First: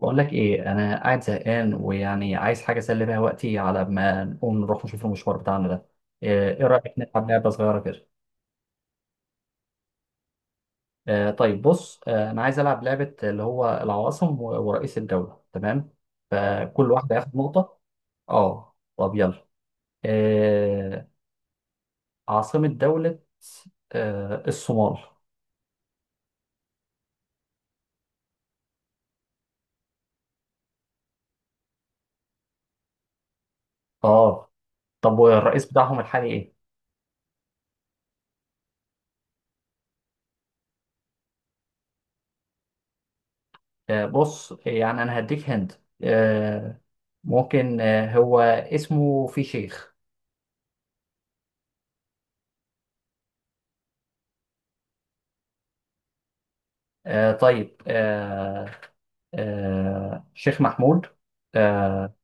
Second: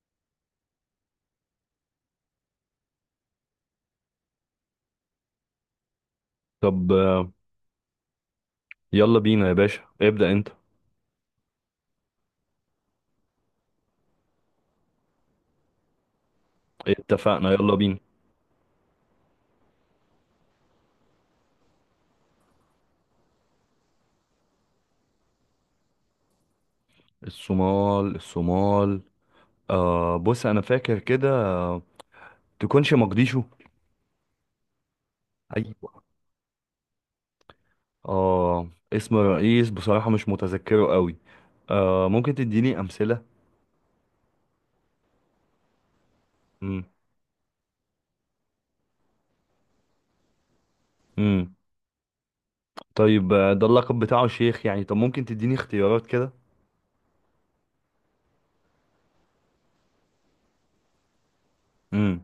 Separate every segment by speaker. Speaker 1: بقول لك ايه، انا قاعد زهقان ويعني عايز حاجه اسلي بيها وقتي على ما نقوم نروح نشوف المشوار بتاعنا ده. إيه
Speaker 2: طب،
Speaker 1: رايك نلعب لعبه صغيره كده؟
Speaker 2: يلا بينا يا باشا، ابدأ انت.
Speaker 1: طيب بص، انا عايز العب لعبه اللي هو العواصم ورئيس الدوله، تمام؟ فكل واحد هياخد
Speaker 2: اتفقنا، يلا
Speaker 1: نقطه.
Speaker 2: بينا.
Speaker 1: اه، طب يلا. آه عاصمه دوله. الصومال.
Speaker 2: الصومال الصومال. بص، انا فاكر كده، تكونش مقديشو؟
Speaker 1: اه، طب والرئيس بتاعهم
Speaker 2: ايوه.
Speaker 1: الحالي ايه؟
Speaker 2: اه، اسم الرئيس بصراحة مش متذكره قوي. ممكن تديني امثلة؟
Speaker 1: بص، يعني انا هديك هند. آه
Speaker 2: امم.
Speaker 1: ممكن، هو اسمه في شيخ.
Speaker 2: امم طيب، ده اللقب بتاعه شيخ يعني، طب ممكن تديني اختيارات كده؟
Speaker 1: طيب، شيخ محمود، آه
Speaker 2: امم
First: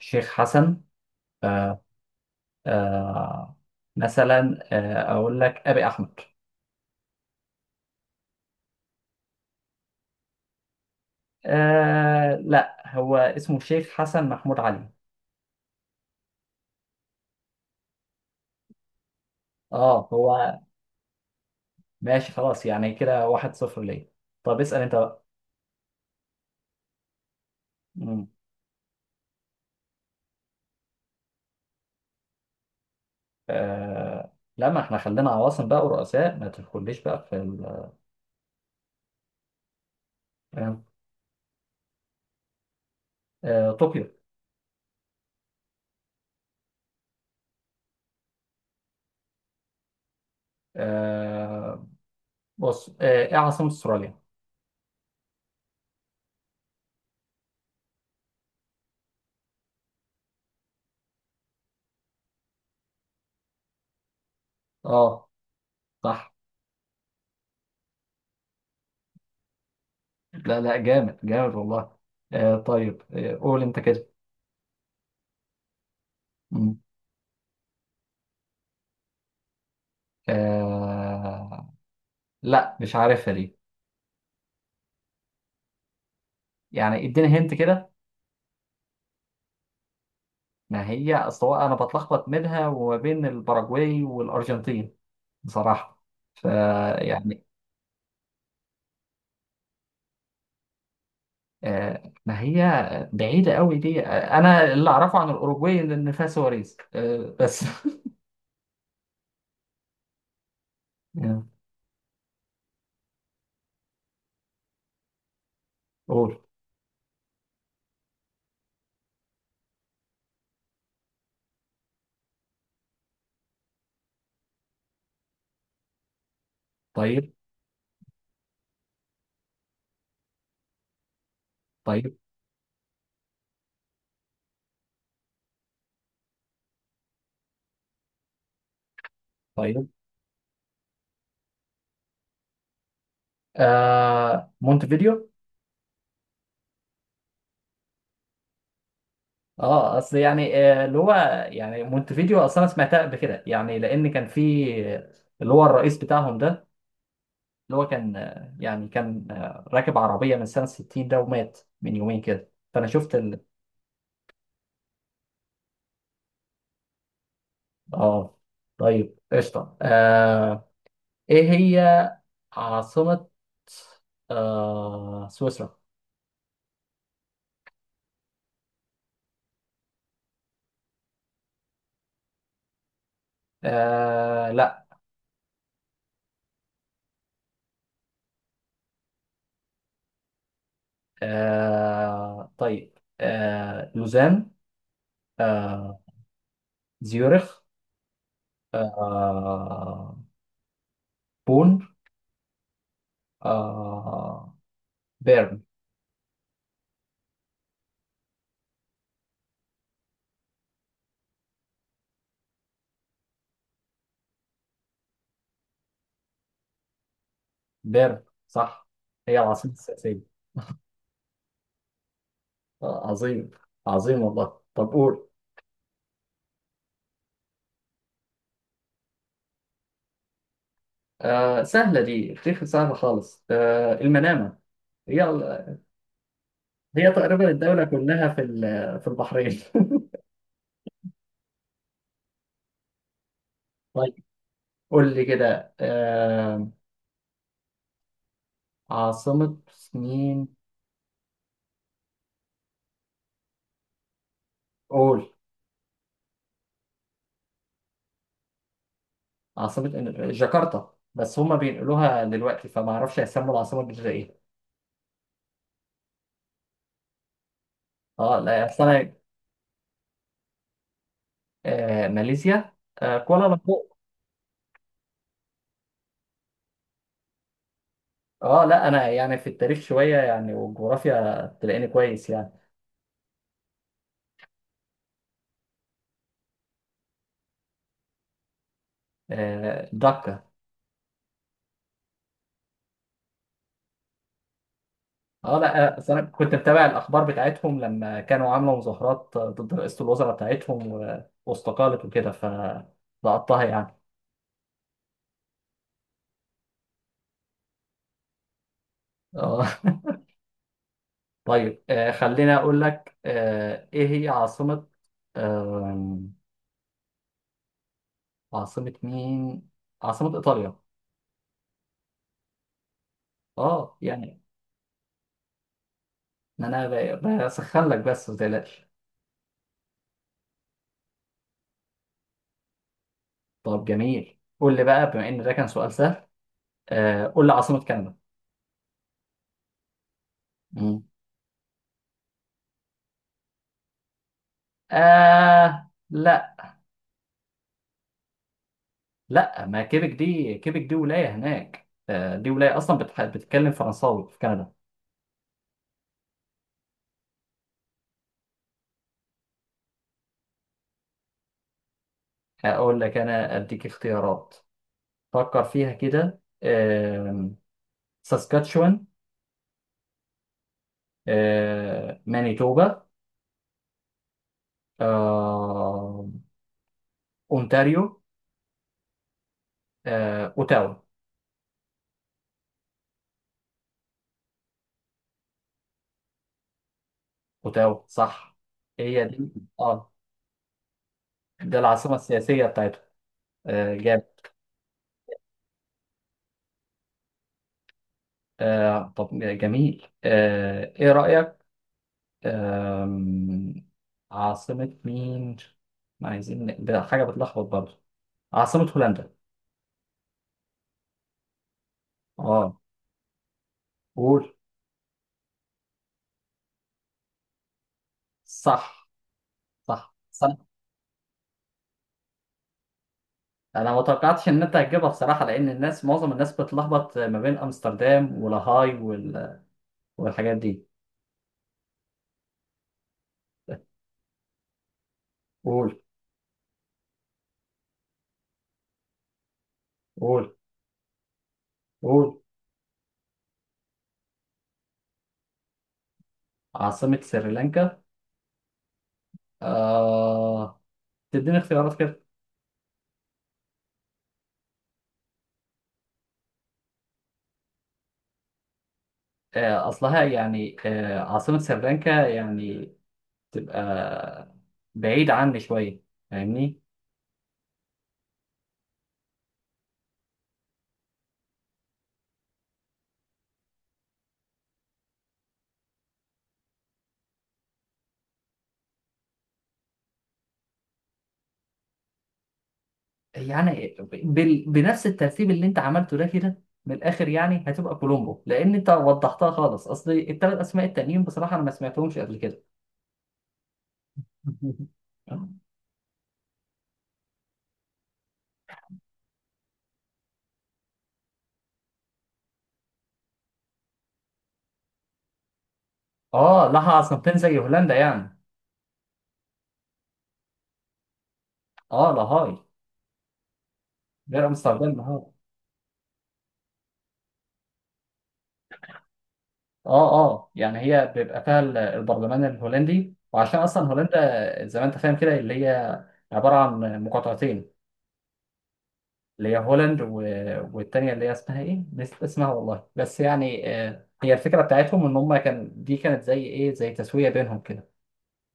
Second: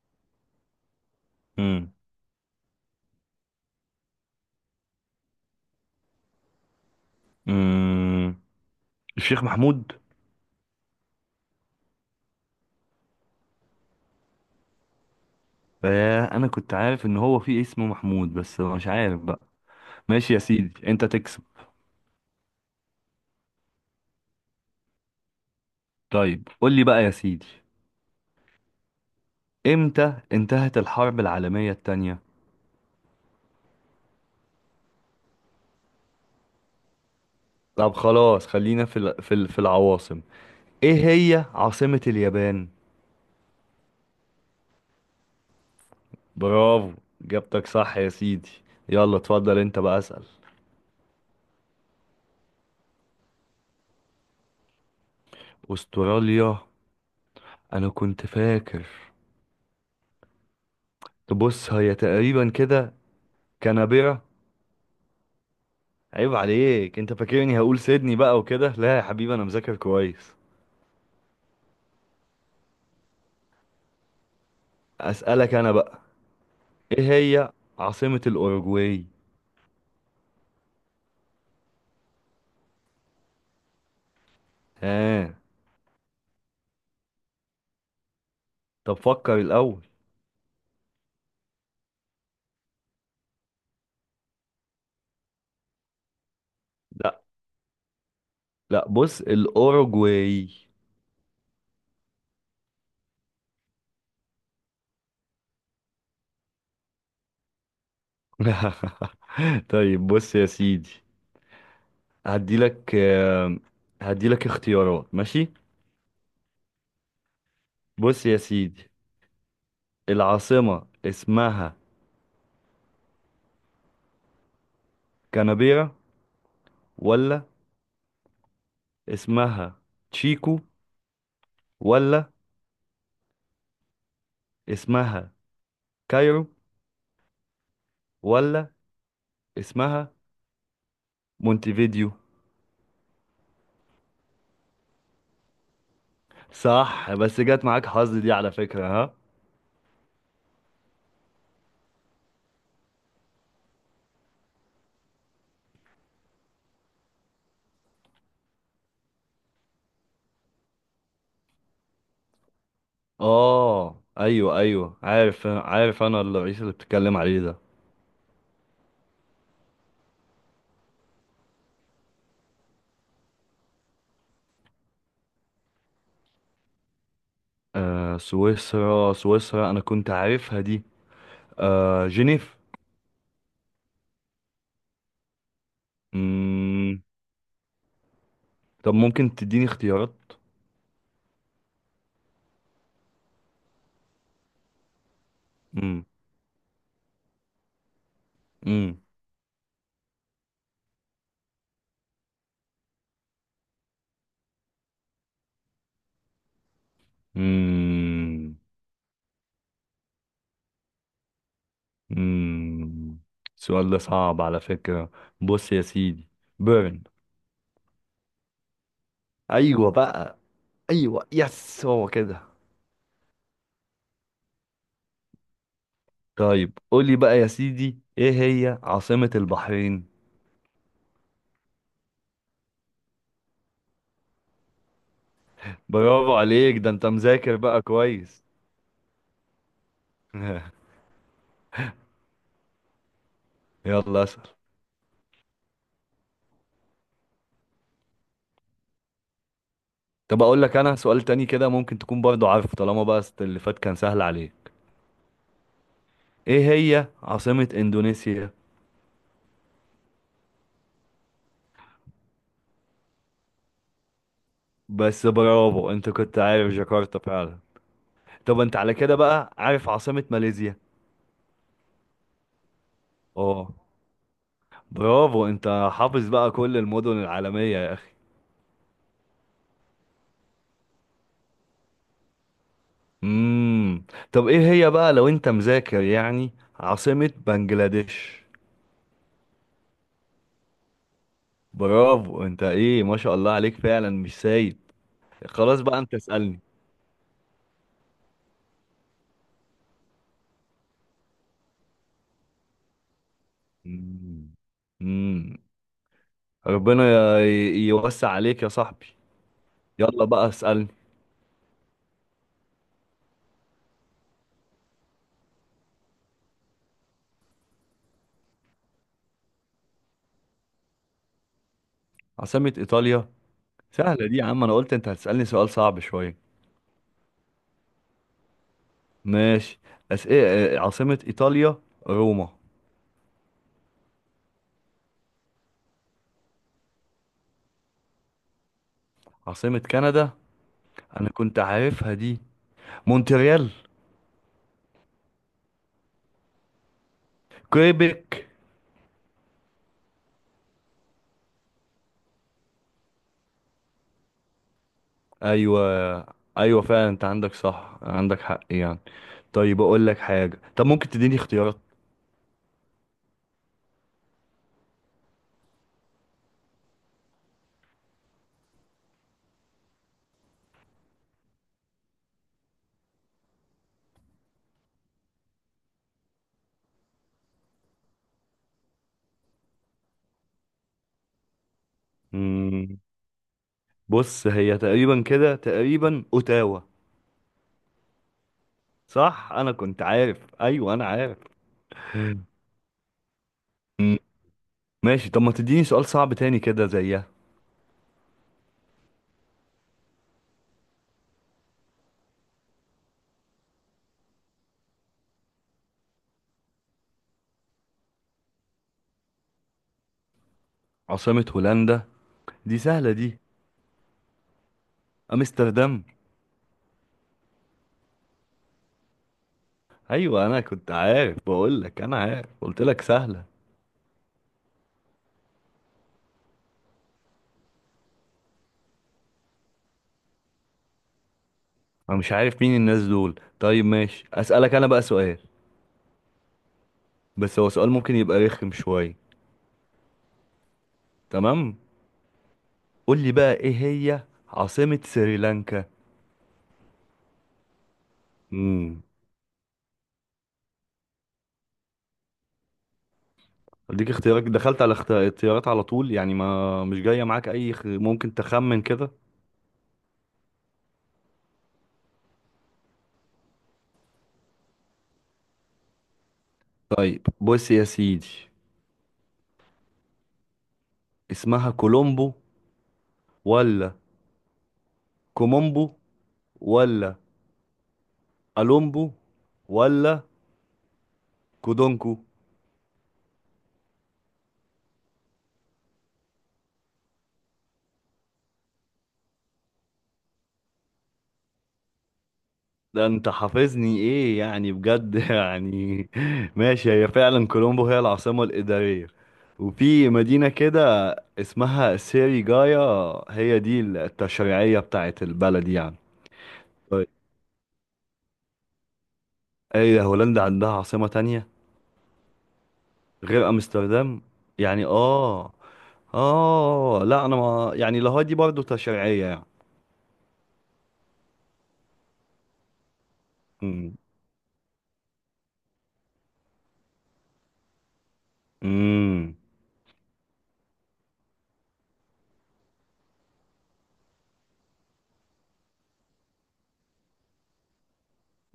Speaker 1: شيخ حسن. آه
Speaker 2: امم
Speaker 1: آه، مثلا أقول لك أبي أحمد.
Speaker 2: امم الشيخ محمود.
Speaker 1: لا، هو اسمه شيخ حسن محمود علي.
Speaker 2: انا كنت عارف ان هو في اسمه محمود، بس مش عارف بقى.
Speaker 1: اه،
Speaker 2: ماشي يا
Speaker 1: هو.
Speaker 2: سيدي، انت تكسب.
Speaker 1: ماشي، خلاص. يعني كده واحد صفر ليه. طب اسأل أنت بقى.
Speaker 2: طيب، قول لي بقى يا سيدي،
Speaker 1: مم.
Speaker 2: امتى انتهت الحرب العالمية التانية؟
Speaker 1: آه لا، ما احنا خلينا عواصم بقى ورؤساء، ما تدخليش بقى في ال.
Speaker 2: طب خلاص، خلينا في العواصم. ايه هي عاصمة اليابان؟
Speaker 1: طوكيو.
Speaker 2: برافو، جبتك صح يا سيدي. يلا، اتفضل انت بقى، اسأل.
Speaker 1: آه بص، ايه عاصمة استراليا؟
Speaker 2: استراليا، انا كنت فاكر. تبص هي تقريبا كده، كانبرا.
Speaker 1: اه، صح.
Speaker 2: عيب عليك، انت فاكرني هقول سيدني بقى وكده؟ لا يا حبيبي، انا مذاكر كويس.
Speaker 1: لا لا، جامد جامد والله. طيب، قول انت كده.
Speaker 2: اسألك انا بقى،
Speaker 1: مم.
Speaker 2: ايه هي عاصمة الاوروجواي؟
Speaker 1: آه لا، مش عارفها دي.
Speaker 2: ها؟
Speaker 1: يعني اديني هنت كده.
Speaker 2: طب، فكر الاول.
Speaker 1: ما هي اصل هو انا بتلخبط منها وما بين الباراجواي والارجنتين، بصراحة.
Speaker 2: لا
Speaker 1: فيعني
Speaker 2: لا، بص، الأوروجواي.
Speaker 1: ما هي بعيدة قوي دي. انا اللي اعرفه عن الاوروجواي إن فيها سواريز، بس.
Speaker 2: طيب، بص يا سيدي،
Speaker 1: آه،
Speaker 2: هديلك آه، هديلك اختيارات، ماشي؟
Speaker 1: قول.
Speaker 2: بص يا سيدي، العاصمة اسمها كانبيرا،
Speaker 1: طيب،
Speaker 2: ولا اسمها تشيكو،
Speaker 1: طيب،
Speaker 2: ولا اسمها كايرو، ولا
Speaker 1: طيب.
Speaker 2: اسمها مونتيفيديو؟
Speaker 1: مونتفيديو.
Speaker 2: صح، بس جت معاك حظ دي على فكرة، ها.
Speaker 1: اه، اصل يعني، اللي هو، يعني مونتفيديو اصلا انا سمعتها قبل كده، يعني لان كان في اللي هو الرئيس بتاعهم ده، اللي هو كان راكب عربيه من سنه 60 ده، ومات من يومين كده، فانا شفت ال.
Speaker 2: اه ايوه ايوه، عارف عارف، انا الرئيس اللي بتتكلم عليه ده.
Speaker 1: اه، طيب قشطه. ايه هي عاصمه سويسرا؟
Speaker 2: سويسرا سويسرا، انا كنت عارفها دي. جنيف.
Speaker 1: لا.
Speaker 2: مم. طب ممكن تديني اختيارات؟
Speaker 1: طيب، لوزان، آه
Speaker 2: مم.
Speaker 1: زيورخ،
Speaker 2: مم.
Speaker 1: آه بون، آه بيرن.
Speaker 2: مم. مم. السؤال ده صعب على فكرة. بص يا سيدي، بيرن.
Speaker 1: بيرن صح، هي العاصمة
Speaker 2: ايوه
Speaker 1: السياسية.
Speaker 2: بقى. ايوه، يس، هو كده.
Speaker 1: عظيم، عظيم والله. طب قول.
Speaker 2: طيب، قولي بقى يا سيدي، ايه هي عاصمة البحرين؟
Speaker 1: سهلة دي، اختيار سهلة خالص، المنامة. هي ال-
Speaker 2: برافو عليك، ده انت
Speaker 1: هي تقريبا
Speaker 2: مذاكر بقى
Speaker 1: الدولة كلها في
Speaker 2: كويس.
Speaker 1: ال- في البحرين. طيب.
Speaker 2: يلا، اسأل.
Speaker 1: قول لي كده، عاصمة
Speaker 2: طب
Speaker 1: مين؟
Speaker 2: اقول لك انا سؤال تاني كده، ممكن تكون برضو عارفه طالما بقى، اللي فات كان سهل عليك.
Speaker 1: قول.
Speaker 2: ايه هي عاصمة اندونيسيا؟
Speaker 1: عاصمة جاكرتا، بس هما بينقلوها دلوقتي فما اعرفش هيسموا العاصمة الجديدة ايه.
Speaker 2: بس برافو، انت كنت عارف جاكرتا فعلا.
Speaker 1: اه،
Speaker 2: طب
Speaker 1: لا،
Speaker 2: انت
Speaker 1: اصل
Speaker 2: على
Speaker 1: انا.
Speaker 2: كده بقى عارف عاصمة ماليزيا؟
Speaker 1: ماليزيا،
Speaker 2: اه.
Speaker 1: كوالالمبور.
Speaker 2: برافو، انت حافظ بقى كل المدن العالمية يا اخي.
Speaker 1: اه لا، انا يعني في التاريخ شويه، يعني، والجغرافيا تلاقيني كويس يعني.
Speaker 2: امم. طب ايه هي بقى لو انت مذاكر يعني، عاصمة بنجلاديش؟
Speaker 1: دكه.
Speaker 2: برافو، انت ايه، ما شاء الله عليك فعلا، مش سايب.
Speaker 1: اه
Speaker 2: خلاص
Speaker 1: لا،
Speaker 2: بقى،
Speaker 1: أصل
Speaker 2: انت
Speaker 1: انا كنت
Speaker 2: اسألني.
Speaker 1: متابع الاخبار بتاعتهم لما كانوا عاملوا مظاهرات ضد رئاسه الوزراء بتاعتهم واستقالت وكده، فلقطتها يعني.
Speaker 2: مم. ربنا يوسع عليك يا صاحبي.
Speaker 1: اه.
Speaker 2: يلا بقى، اسألني.
Speaker 1: طيب، خليني اقول لك. ايه هي عاصمه، آه عاصمه مين، عاصمه ايطاليا؟
Speaker 2: عاصمة إيطاليا.
Speaker 1: اه
Speaker 2: سهلة دي
Speaker 1: يعني،
Speaker 2: يا عم، أنا قلت أنت هتسألني سؤال صعب شوية.
Speaker 1: ما انا بسخن لك بس، ما تقلقش.
Speaker 2: ماشي. إيه، عاصمة إيطاليا، روما.
Speaker 1: طب جميل، قول لي بقى، بما ان ده كان سؤال سهل، قول لي عاصمة كندا.
Speaker 2: عاصمة كندا.
Speaker 1: مم.
Speaker 2: أنا كنت عارفها دي. مونتريال.
Speaker 1: لا
Speaker 2: كويبك.
Speaker 1: لا، ما كيبك دي ولاية هناك. دي ولاية أصلا بتتكلم فرنساوي في كندا.
Speaker 2: أيوة أيوة، فعلا أنت عندك صح، عندك حق يعني. طيب أقول لك حاجة، طب ممكن تديني اختيارات؟
Speaker 1: أقول لك أنا أديك اختيارات. فكر فيها كده. ساسكاتشوان، مانيتوبا، آه أونتاريو، أوتاوا.
Speaker 2: مم. بص، هي تقريبا كده، تقريبا أوتاوا.
Speaker 1: أوتاوا صح، هي دي.
Speaker 2: صح، أنا كنت
Speaker 1: اه،
Speaker 2: عارف، أيوة أنا عارف.
Speaker 1: ده العاصمة السياسية بتاعتها.
Speaker 2: مم.
Speaker 1: جاب.
Speaker 2: ماشي، طب ما تديني سؤال صعب تاني كده زيها.
Speaker 1: طب جميل، إيه رأيك؟ أم... عاصمة مين؟ ما عايزين ده حاجة بتلخبط برضه. عاصمة هولندا.
Speaker 2: عاصمة هولندا.
Speaker 1: اه،
Speaker 2: دي سهلة دي.
Speaker 1: قول.
Speaker 2: أمستردام.
Speaker 1: صح، صح،
Speaker 2: أيوة،
Speaker 1: صح.
Speaker 2: أنا كنت عارف، بقول لك أنا عارف، قلت لك سهلة.
Speaker 1: انا ما توقعتش ان انت هتجيبها بصراحة، لان معظم الناس بتلخبط ما بين امستردام ولاهاي وال. والحاجات دي.
Speaker 2: أنا مش عارف مين الناس دول. طيب ماشي، أسألك أنا بقى سؤال.
Speaker 1: قول،
Speaker 2: بس هو سؤال ممكن يبقى رخم شوية.
Speaker 1: قول،
Speaker 2: تمام.
Speaker 1: قول.
Speaker 2: قول لي بقى، إيه هي عاصمة سريلانكا؟
Speaker 1: عاصمة سريلانكا.
Speaker 2: امم.
Speaker 1: آه تديني اختيارات كده.
Speaker 2: أديك اختيارات؟ دخلت على اختيارات على طول يعني، ما مش جاية معاك أي ممكن تخمن كده.
Speaker 1: أصلها يعني، عاصمة سريلانكا يعني تبقى بعيد عني شوية، فاهمني؟
Speaker 2: طيب بص يا سيدي، اسمها كولومبو، ولا كومومبو، ولا ألومبو، ولا كودونكو؟
Speaker 1: يعني بنفس الترتيب اللي انت عملته ده، كده من الاخر، يعني هتبقى كولومبو، لان انت وضحتها خالص، اصل الثلاث اسماء التانيين بصراحه انا ما سمعتهمش قبل كده.
Speaker 2: ده انت حافظني ايه يعني، بجد يعني. ماشي، هي فعلا كولومبو هي العاصمة الإدارية. وفي مدينة كده اسمها سيريجايا، هي دي التشريعية بتاعت البلد يعني.
Speaker 1: اه، لها
Speaker 2: طيب،
Speaker 1: عاصمتين زي هولندا يعني.
Speaker 2: ايه ده هولندا عندها عاصمة تانية
Speaker 1: اه، لاهاي.
Speaker 2: غير أمستردام
Speaker 1: غير
Speaker 2: يعني؟
Speaker 1: امستردام، لاهاي.
Speaker 2: اه. اه لا، انا ما يعني، لاهاي دي برضه تشريعية يعني.
Speaker 1: اه اه، يعني هي بيبقى فيها البرلمان الهولندي، وعشان اصلا هولندا زي ما انت فاهم كده، اللي هي عباره عن مقاطعتين،
Speaker 2: امم.
Speaker 1: اللي هي هولند و... والتانية اللي هي اسمها ايه؟ نسيت اسمها والله. بس يعني، هي الفكرة بتاعتهم ان هم كان دي كانت زي ايه، زي تسوية بينهم كده.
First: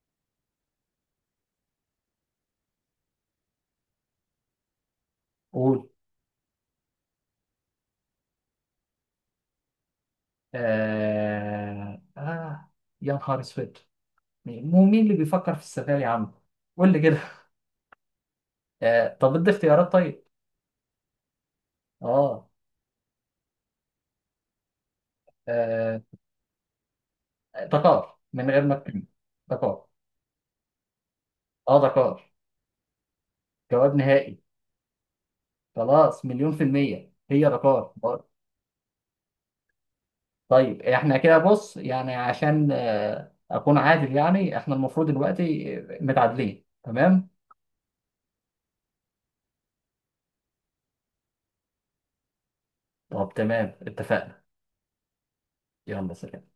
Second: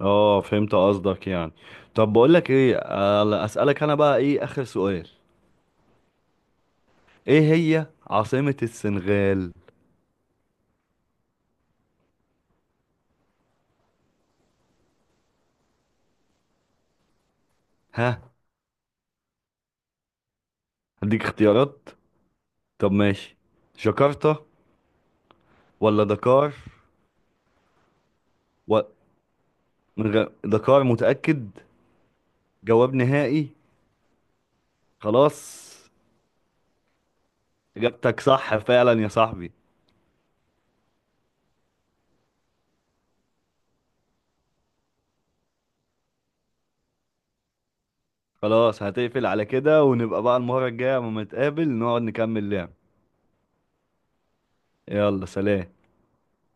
Speaker 2: اه، فهمت قصدك يعني. طب بقولك ايه، اسألك انا بقى، ايه اخر سؤال.
Speaker 1: قول.
Speaker 2: ايه هي عاصمة السنغال؟
Speaker 1: آه... آه... يا نهار اسود. مين مو مين اللي بيفكر في السفاري يا عم؟ قول لي كده.
Speaker 2: ها.
Speaker 1: طب ادي اختيارات طيب.
Speaker 2: هديك اختيارات.
Speaker 1: اه.
Speaker 2: طب ماشي، جاكرتا
Speaker 1: آه،
Speaker 2: ولا دكار؟
Speaker 1: دكار، من غير ما
Speaker 2: و...
Speaker 1: تكلم. دكار.
Speaker 2: دكار، متأكد.
Speaker 1: اه، دكار.
Speaker 2: جواب نهائي.
Speaker 1: جواب نهائي.
Speaker 2: خلاص.
Speaker 1: خلاص، مليون في المية هي دكار.
Speaker 2: اجابتك صح فعلا يا صاحبي.
Speaker 1: طيب، احنا كده بص يعني، عشان اكون عادل يعني، احنا المفروض دلوقتي متعادلين، تمام.
Speaker 2: خلاص، هتقفل على كده، ونبقى بقى المرة الجاية لما نتقابل نقعد نكمل لعب.
Speaker 1: طب تمام، اتفقنا.
Speaker 2: يلا، سلام.
Speaker 1: يلا سلام.